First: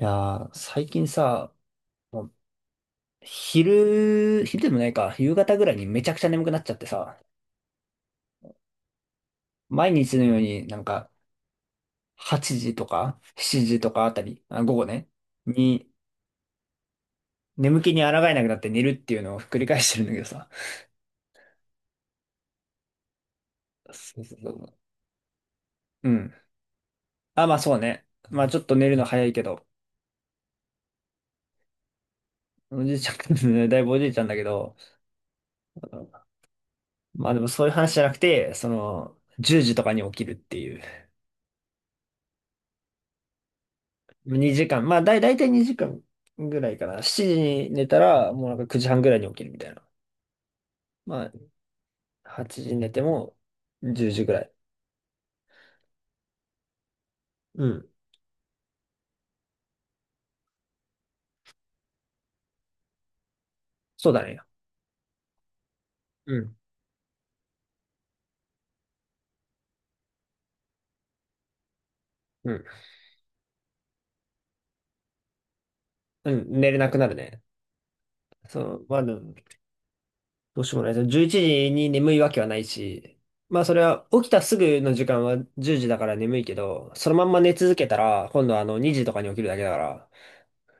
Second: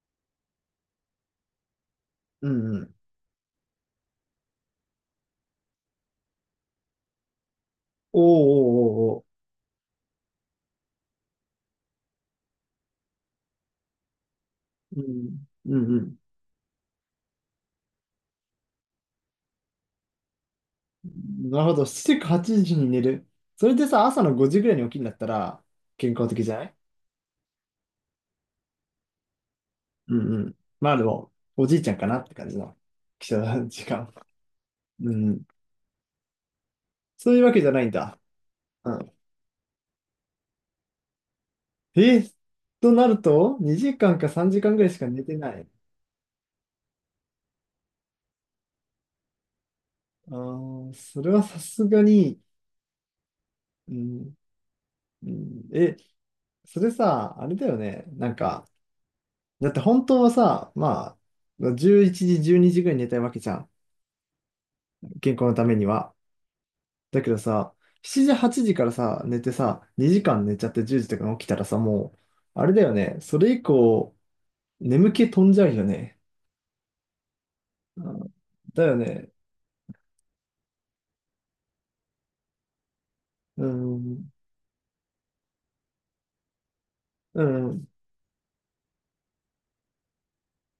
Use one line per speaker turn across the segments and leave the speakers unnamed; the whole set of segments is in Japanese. いやー、最近さ、もう
うんうん。
昼、昼でもないか、夕方ぐらいにめちゃくちゃ眠くなっちゃってさ、
おーおーお
毎日のようになんか8時とか7時とかあたり、あ、午後
ーおー。
ね、
うん。う
に
んう
眠気に抗えなくなって寝るっていうのを繰り返してるんだけどさ。
ん。なるほど。7時8時に寝る。それでさ、
そ
朝
う
の
そう
5
そ
時ぐらい
う。
に起きるんだったら、
う
健康
ん。
的じゃない。
あ、まあそうね。まあちょっと寝るの早いけど、
うんうん。まあでも、おじいちゃんかなって感じの、
おじいちゃ
起床
ん、だい
時
ぶおじい
間。
ちゃんだけど、
うん、
ま
そ
あ
う
で
いう
も
わけ
そう
じ
いう
ゃないん
話じゃなく
だ。
て、そ
うん。
の、10時とかに起きるっていう。
えとなると、2時間か3
2
時間
時
ぐ
間。
らい
ま
し
あ、
か寝
だい
て
たい
ない。
2時間ぐらいかな。7時に寝たら、もうなんか9時半ぐらいに起きるみたいな。
あー、そ
ま
れ
あ、
はさすがに、
8時に寝ても
う
10時ぐ
ん、
らい。
うん、え、それさ、あれ
う
だよ
ん。
ね。なんか、だって本当はさ、まあ、11時、12時ぐらいに寝たいわけじゃん。
そうだね。
健康のためには。
うん。
だけどさ、7時、8時からさ、寝てさ、2時間寝ちゃって10時とかに起きたらさ、
うん。
あれだよね。それ以降、眠気飛んじゃうよね。
うん、寝れなくなるね。
うん、
そう、
だ
ま
よ
あ、で
ね。
もどうしようもない。11時に眠いわけはないし、まあ、
う
それは起き
ん、
たすぐの時間は10時だから眠いけど、そのまんま
う
寝続け
ん、
たら、今度は2時とかに起きるだけだから。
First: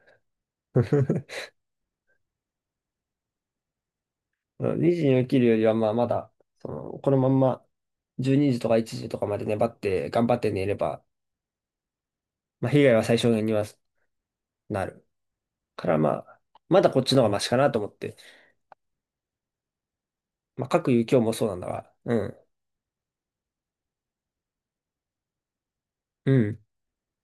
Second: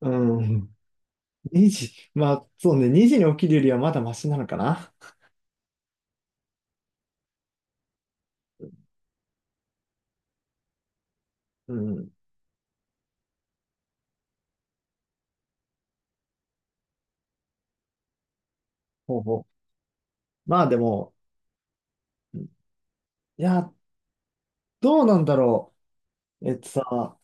うん。2時、まあ、そうね、2時に起きるよりはまだマシなのか
2
な。
時に起きるよりは、まあ、まだ、その、このまんま、12時とか1時とかまで粘って、頑張って寝れば、
うん、
まあ、被害は最小限にはなる。から、まあ、まだこっちの方がマシかなと思って。
ほうほう。ま
まあ、
あで
各有
も、
今日もそうなんだが、うん、
いや、どうなんだろ
う
う。え
ん、
っとさ、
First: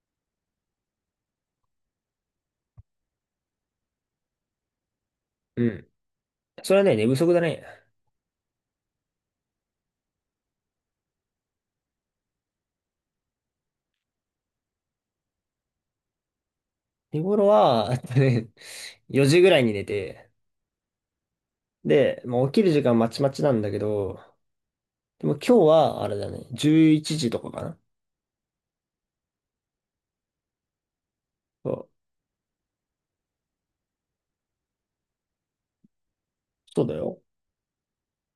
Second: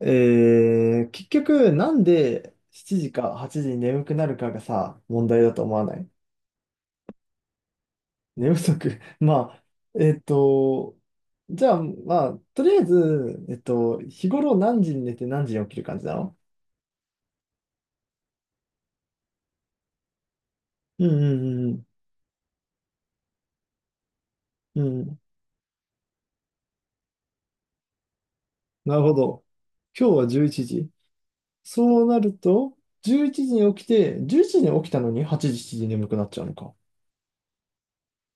結局、なんで7時か8時に眠くなるかがさ、問題だと
う
思わ
ん。
ない？
それはね、寝不足だね。
寝不足 まあ、えっと、じゃあ、まあ、とりあえず、日頃何時に寝て何時に起きる感じなの？
日頃は、あとね、4時ぐらいに寝て、
うんうん
で、まあ、起きる時間まちまちなんだけど、
うん。うん。
でも今日は、あれだね、11時とかかな。
なるほど。今日は11時。
そう、
そうなると、11時に起きて、11時に起きたのに8時、7時に眠くなっちゃうのか。
そうだよ。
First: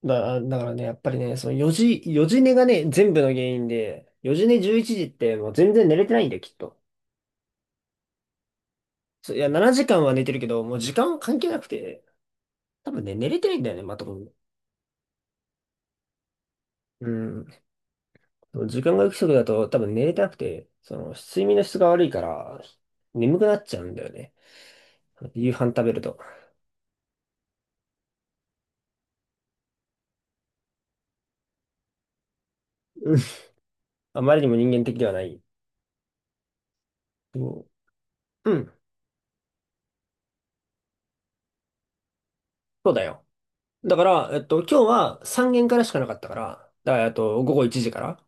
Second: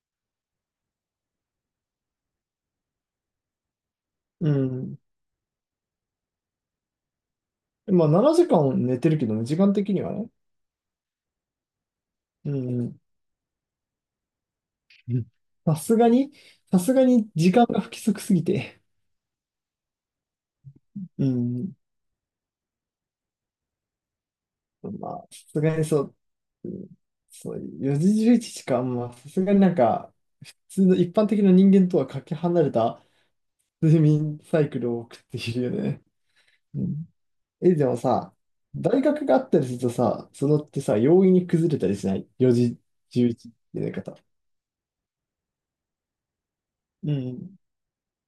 だからね、やっぱりね、その4時、4時寝がね、全部の原因で、4時
う
寝11
ん。
時ってもう全然寝れてないんだよ、きっと。
まあ、7時間寝てるけ
そ
ど
うい
ね、
や、
時間
7
的
時
に
間は
は
寝
ね。
てるけど、もう時間は関係なくて、
うんう
多
ん。
分ね、寝れてないんだよね、まともに。
うん、さすがに、さすが
う
に
ん。
時間が不規則すぎて。
時間が不足だと多分寝れてなくて、その
う
睡眠の
ん。
質が悪いから、眠くなっちゃうんだよね。
まあ、さ
夕
す
飯
が
食
に
べる
そう、
と。
うん、そう、4時11時かん。まあ、さすがになんか、普通の一般的な人間とはかけ離れた
うん。
睡
あま
眠
りにも
サイ
人
ク
間
ル
的
を
では
送っ
な
て
い。
いるよね。うん。
そ
え、でもさ、
ううん。
大学があったりするとさ、そのってさ、容易に崩れたりしない。4時
そうだよ。
11時って寝
だか
方。
ら、今日は3限からしかなかったから、だから、
う
午
ん。
後1時から。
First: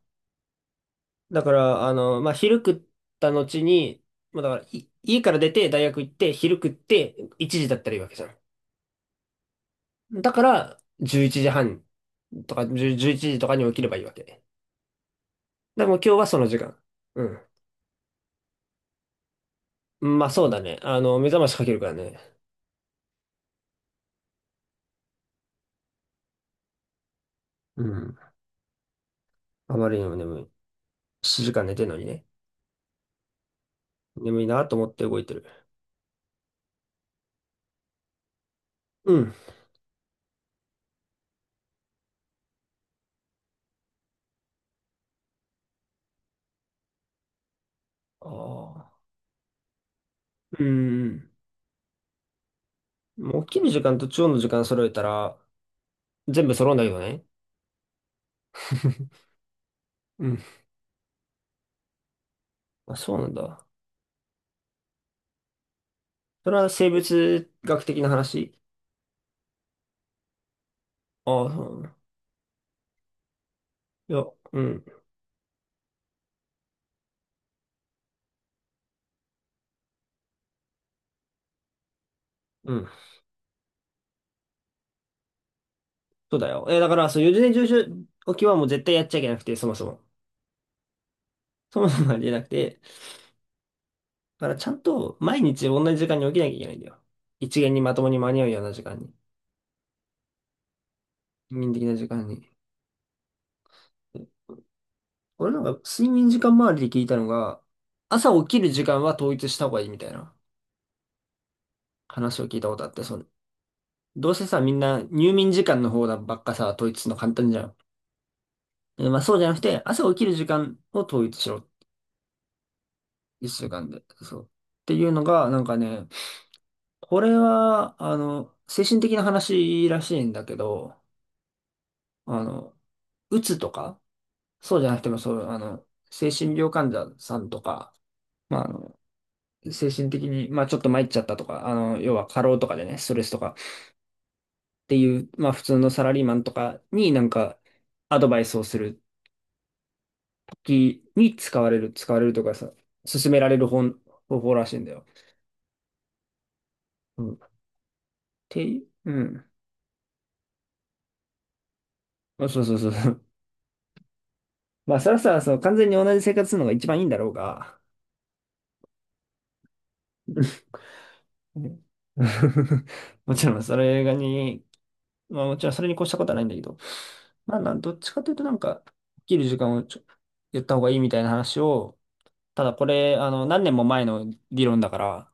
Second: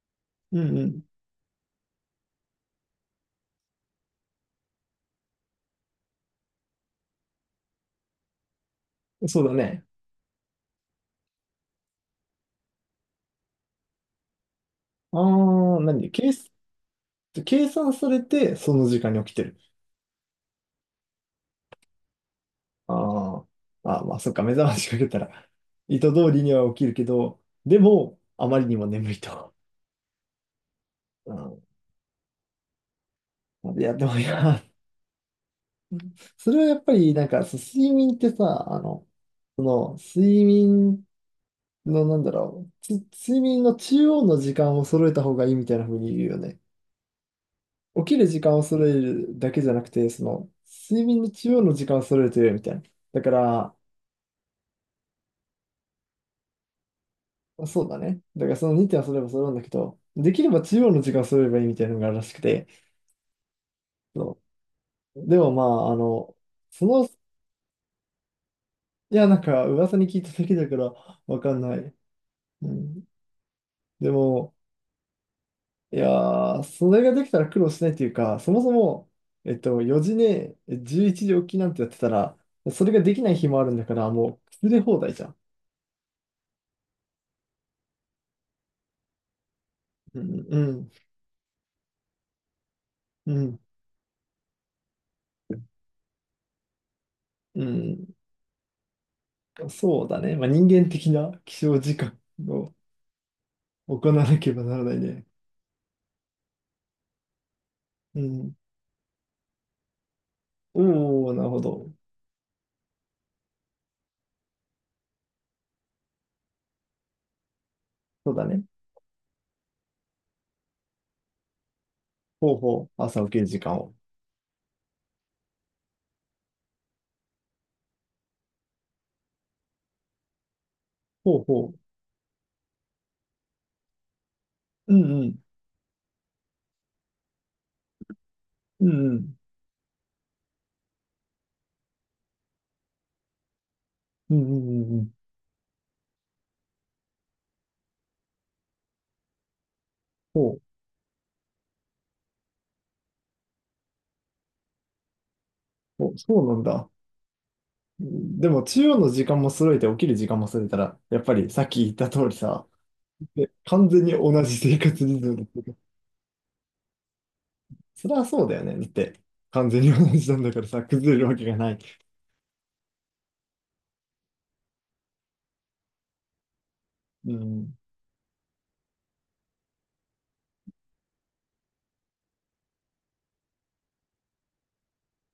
うんう
だから、まあ、昼食った後に、まあ、だから、い家から出て大学行って、昼食って、1時だったらいいわけじゃ
ん。そうだね。
ん。だから、11時半とか、10 1時とかに起きればいいわけ。
ああ、
でも今日はその時間。うん。
計算されて、その時間に起きてる。
まあ、そうだね。目覚ましかけるからね。
あーあー、まあまあ、そっか、目覚ましかけたら、意図通りには起きるけど、で
うん。
も、あまりにも眠いと。
あまりにも眠い。7時間寝 てんのにね。
うん、いや、でもい
眠い
や、
なと思って動いてる。
それはやっぱり、なんか、そう睡眠ってさ、あの、
うん。
その、睡眠の、なんだろう、睡眠の中央の時間を揃えた方がいいみたいな風に言うよね。起き
あ
る時間を揃え
あ。
るだけじゃなくて、その、
う
睡眠
ん。
の中央の時間を揃えるとよいみたいな。だか
もう起きる
ら、
時間と中央の時間揃えたら、全部揃うんだけどね。
そうだね。だからその2点はそれば 揃うんだけど、
う
で
ん。
きれば中央の時間を揃えればいいみたいなのがあるらしくて、
あ、そうなんだ。
そう。でもまあ、あの、
それは
そ
生
の、
物学的な話
いや、なんか、噂に聞いただけだから、わ
ああ、
かん
そう
な
なん
い。
だ。
うん。で
いや、
も、
うん、
いやー、それができたら苦労しないっていうか、そもそも、4時ね、11時起きなんてやってたら、
う
そ
ん。
れができない日もあるんだから、もう、崩れ放題じゃん。
そうだよ。え、だから、そう、四十年上昇起きはもう絶対やっちゃいけなくて、そもそも。
うん、うん、
そもそもありえなくて。
うん、
だから、ちゃんと毎日同じ時間に起きなきゃいけないんだよ。一
う
元にまとも
ん。
に間に合うような時間に。
そうだね。まあ、人間的な起
人間
床
的な
時
時
間
間に。
を行わなければならないね。
俺なんか、睡眠時間周りで聞いたのが、
う
朝起
ん。
きる時間は統一した方がいいみたいな
おー、なるほど。
話を聞いたことあって、その、どうせさ、みんな入眠時間の方ばっかさ、統一するの簡単じゃん。
そうだね。
まあそうじゃなくて、朝起きる時間を統一しろ
ほうほう、朝起きる
一
時
週
間
間
を。
で、そう。っていうのが、なんかね、これは、精神的な話らしいんだけど、
ほうほう。
あの、うつとか、そうじゃ
う
なくて
ん
も、
う
そ
ん、
う、精神病患者さんとか、まあ、
うん
精神的に、まあ、ちょっと参っちゃったとか、要は過労とかでね、ストレスとかっ
うん、うんうんう
て
んうん。
いう、まあ、普通のサラリーマンとかになんか、アドバイスをする
そ
時に使われるとかさ、勧められる方法らしいんだよ。
う、おそうなんだ。
うん。
でも、中
て、
央
う
の時間
ん。
も揃えて起きる時間も揃えたら、やっぱりさっき言った通り
あそう
さ、
そうそう。
で、完全に同じ生
まあ、
活
そら
リズ
そ
ム
ら、
だっ
その
たけ
完
ど、
全に同じ生活するのが一番いいんだろうが、
それはそうだよね。だって、完全に同じなんだからさ、崩れるわけがな
ね
い。
もちろんそれがに、まあもちろんそれに越したことはないんだけど、
う
まあな
ん、
ん、どっちかというとなんか、起きる時間を言った方がいいみたいな話を、ただこれ、何年も前の理論だから、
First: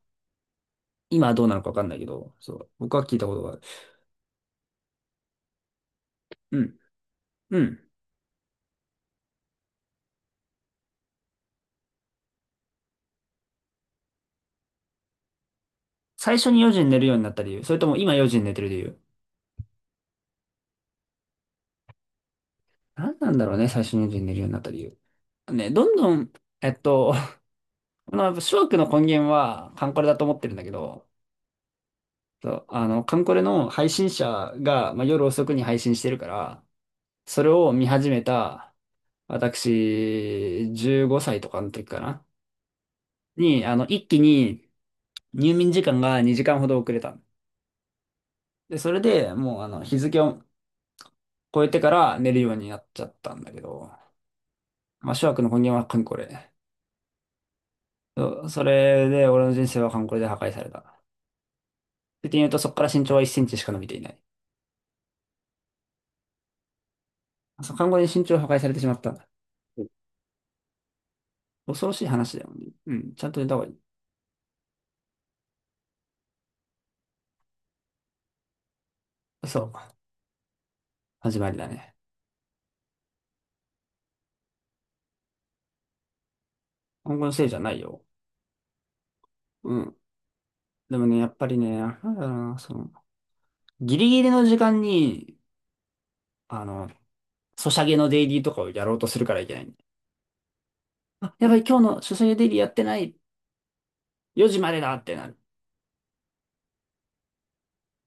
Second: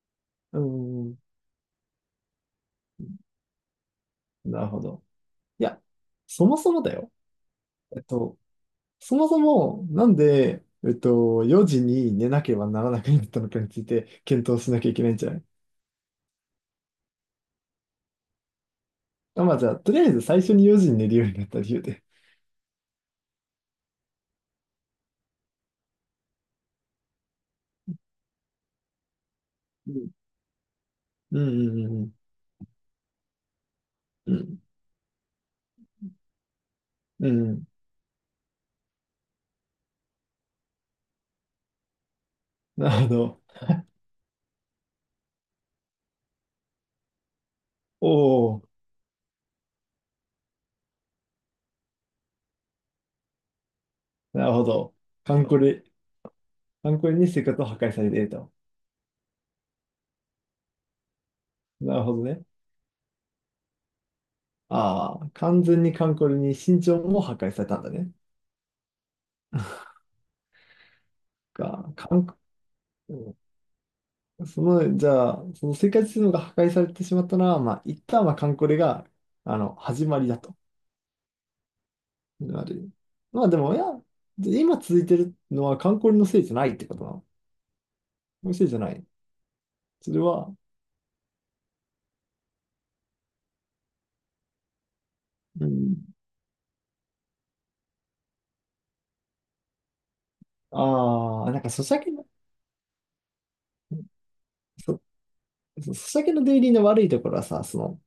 うん、
今はどうなのかわかんないけど、そう、僕は聞いたことがある。
なるほど。いや、そも
う
そ
ん、
もだよ。
うん。
えっと、そもそも、なんで、4時に寝なければならなくなったのかについて、検討しなきゃいけないんじゃない？
最初に4時に寝るようになった理由、それとも今4時に寝てる理由。
あ、まあじゃあ、とりあえず最初に4時に寝るようになった理由で。
何なんだろうね、最初に4時に寝るようになった理由。ね、どんどん、えっと、まあ、やっぱ諸悪の根源はカ
う
ンコレ
ん。
だと思ってるんだけど、
うんうん
そう、カンコレの配信者
うんうん。
が、まあ、夜遅くに配信してるから、
う
それ
ん。
を見始めた、私、15歳とかの時かな、
なるほど。
に、一気に入眠時間が2時間ほど遅れたの。
おお、
で、それでもう、日付を超えてから寝るようになっちゃったんだけど、
なるほど。
まあ、諸
カ
悪
ン
の
コ
根源
レ、
はカンコレ。
カンコレに生活を破壊されている
そう
と。
それで、俺の人生はカンコレで破壊された。っ
なるほど
て
ね。
言うと、そこから身長は1センチしか伸びていない。
ああ、完全にカンコレに身長も破壊され
そう、
たん
看
だ
護に
ね。
身長を破壊されてしまった。恐ろ
か、
しい
カンコ、
話だよね。うん。ちゃん
う
と寝た方がいい。
ん、その、じゃあ、その生活するのが破壊されてしまったのは、まあ、一旦はカンコレが、あ
そ
の、
う。
始まりだと。
始まりだね。
なる。まあでも、いや、今続いてるのはカンコレのせいじゃないってことな
今
の？
後のせいじゃないよ。
のせいじゃない。
うん。
それは、
でもね、やっぱりね、なんだろうな、その、ギリギリの時間に、
うん。
あの、ソシャゲのデイリーとかをやろうとするからいけない。あ、
あ
や
あ、
ば
なん
い、
か、
今
ソ
日
シ
の
ャゲ
ソシャ
の、
ゲデイリーやってない。4時までだ
そ、
ってなる。
ソシャゲのデイリーの悪いところはさ、その、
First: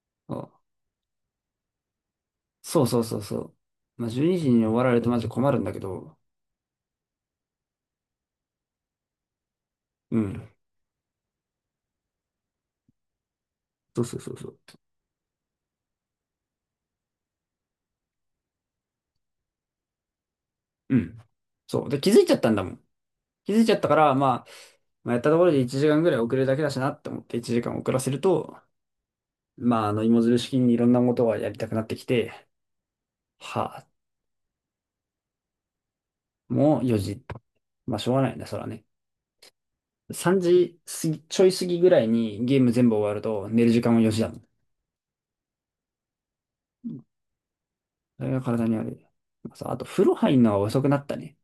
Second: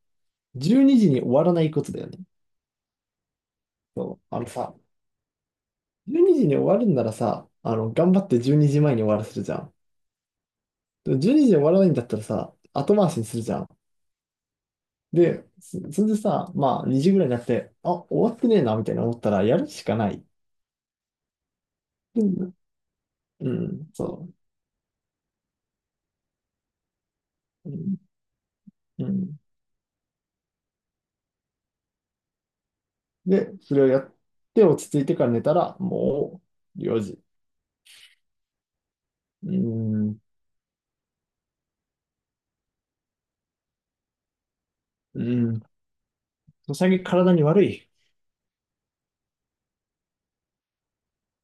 12時にじに終わらないことだよね。
そうそうそうそうそう。まあ、12
あ
時
の
にじに終
さ、
わられるとマジ困るんだけど。
12時にじに終わるんならさ、あの、頑張って12時前にじまえに終わらせるじゃん。
うん。
でも12時にじに終わらないんだったらさ、後回しにするじゃん。
そうそうそうそう。
で、それでさ、まあ、2時ぐらいになって、あ、終わってねえな、みたいな思ったら、やるしかない。
うん。そう。で、気づ
う
いちゃったん
ん、
だもん。
う
気づいちゃった
ん、
から、
そ
まあ、まあ、やったところで1時間ぐらい遅れるだけだしなって思って1時
う。う
間遅
ん、
らせると、
うん。
まあ、芋づる式にいろんなことがやりたくなってきて、
で、
は
それ
あ、
をやって、落ち着いてから寝たら、も
も
う、
う4
4時。
時。まあ、しょうがないね、そらね。
うん、
3時過ぎ、ちょい過ぎぐらいにゲーム全部終わると寝る時間も4時だもん。
うん。最近体に悪い。
それが体に悪い。まあさあと、風呂入んのは遅くなったね。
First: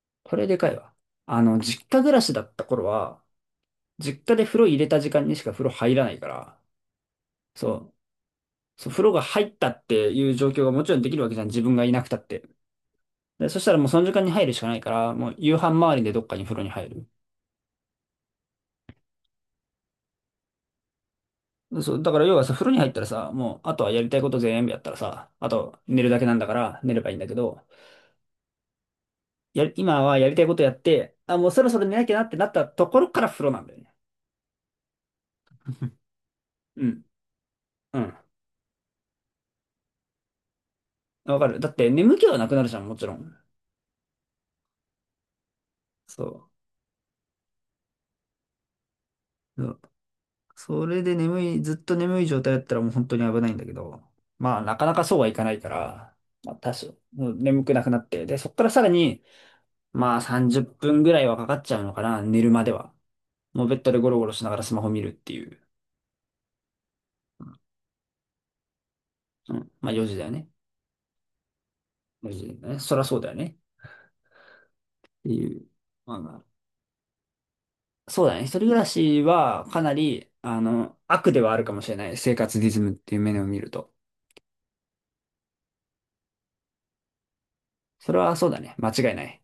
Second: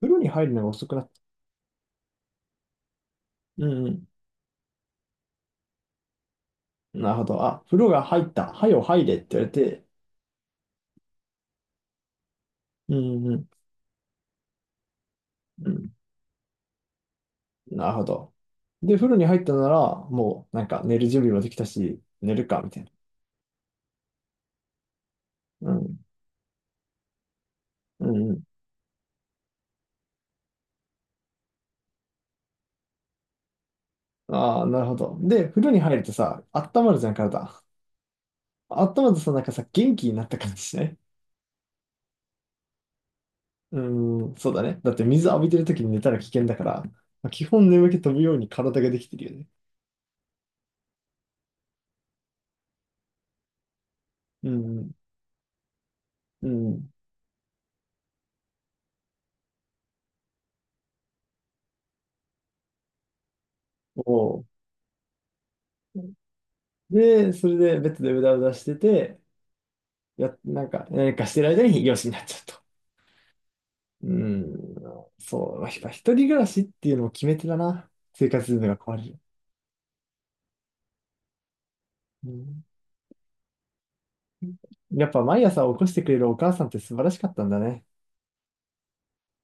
風呂に
これ
入る
で
の
か
が
い
遅
わ。
くなった。
実家暮らしだった頃は、
うんうん。
実家で風呂入れた時間にしか風呂入らないから、
なるほど。あ、
そ
風呂
う。
が入った。はよ
そう、風
入
呂
れっ
が
て言
入
われ
ったっ
て。
ていう状況がもちろんできるわけじゃん。自分がいなくたって。
うんうん。
で、そしたらもうその時間に入るしかないから、もう夕飯
うん。
周りでどっかに風呂に入る。
なるほど。で、風呂に入ったなら、もうなんか寝る準備もできた
そ
し、
う、だから
寝
要は
る
さ、
か、
風呂
み
に
たい
入
な。
ったらさ、もうあとはやりたいこと全部やったらさ、あ
う
と
ん。
寝るだけなんだから寝ればいいんだけど、
うんうん。
や、今はやりたいことやって、あ、もうそろそろ寝なきゃなってなったところから風呂なんだよね。
ああ、なるほど。で、風呂に入 るとさ、温
う
まる
ん。
じゃん、体。
うん。
温まるとさ、なんかさ、元気になった感じしない？
わかる。だって眠気はなくなるじゃん、もちろん。
うん、そうだね。だって水浴びてる時に寝たら危険
そ
だから、まあ基本眠気飛ぶように体ができてるよね。
う。それで眠い、ずっと眠い状態だったらもう本当に危ないんだけど、
う
まあなかな
ん
かそうはいかないから、
う
まあ
ん。
多
うん。
少、もう眠くなくなって、で、そっからさらに、まあ30分ぐらいはかかっちゃうのかな、寝るまでは。もうベッドでゴロゴロ
お
し
お。
ながらスマホ見るっていう。
で、それでベッドでうだうだしてて、
うん。まあ4時だよ
や、
ね。
なんか、何かしてる間に養子になっ
4
ちゃ
時
う
だ
と。
よね。そりゃそうだよね。っ
うん、
てい
そう、
う。
やっぱ
ま
一
あ
人暮
ま
らしっていうのも決め手だな。
あそう
生
だね。一
活リ
人
ズム
暮
が
ら
壊れる。
しはかなり、悪ではあるかもしれない。
う
生活
ん、
リズムっていう面を見ると。
やっぱ毎朝起こしてくれるお母さんって素晴らしかったんだね。
それはそうだね。間違いない。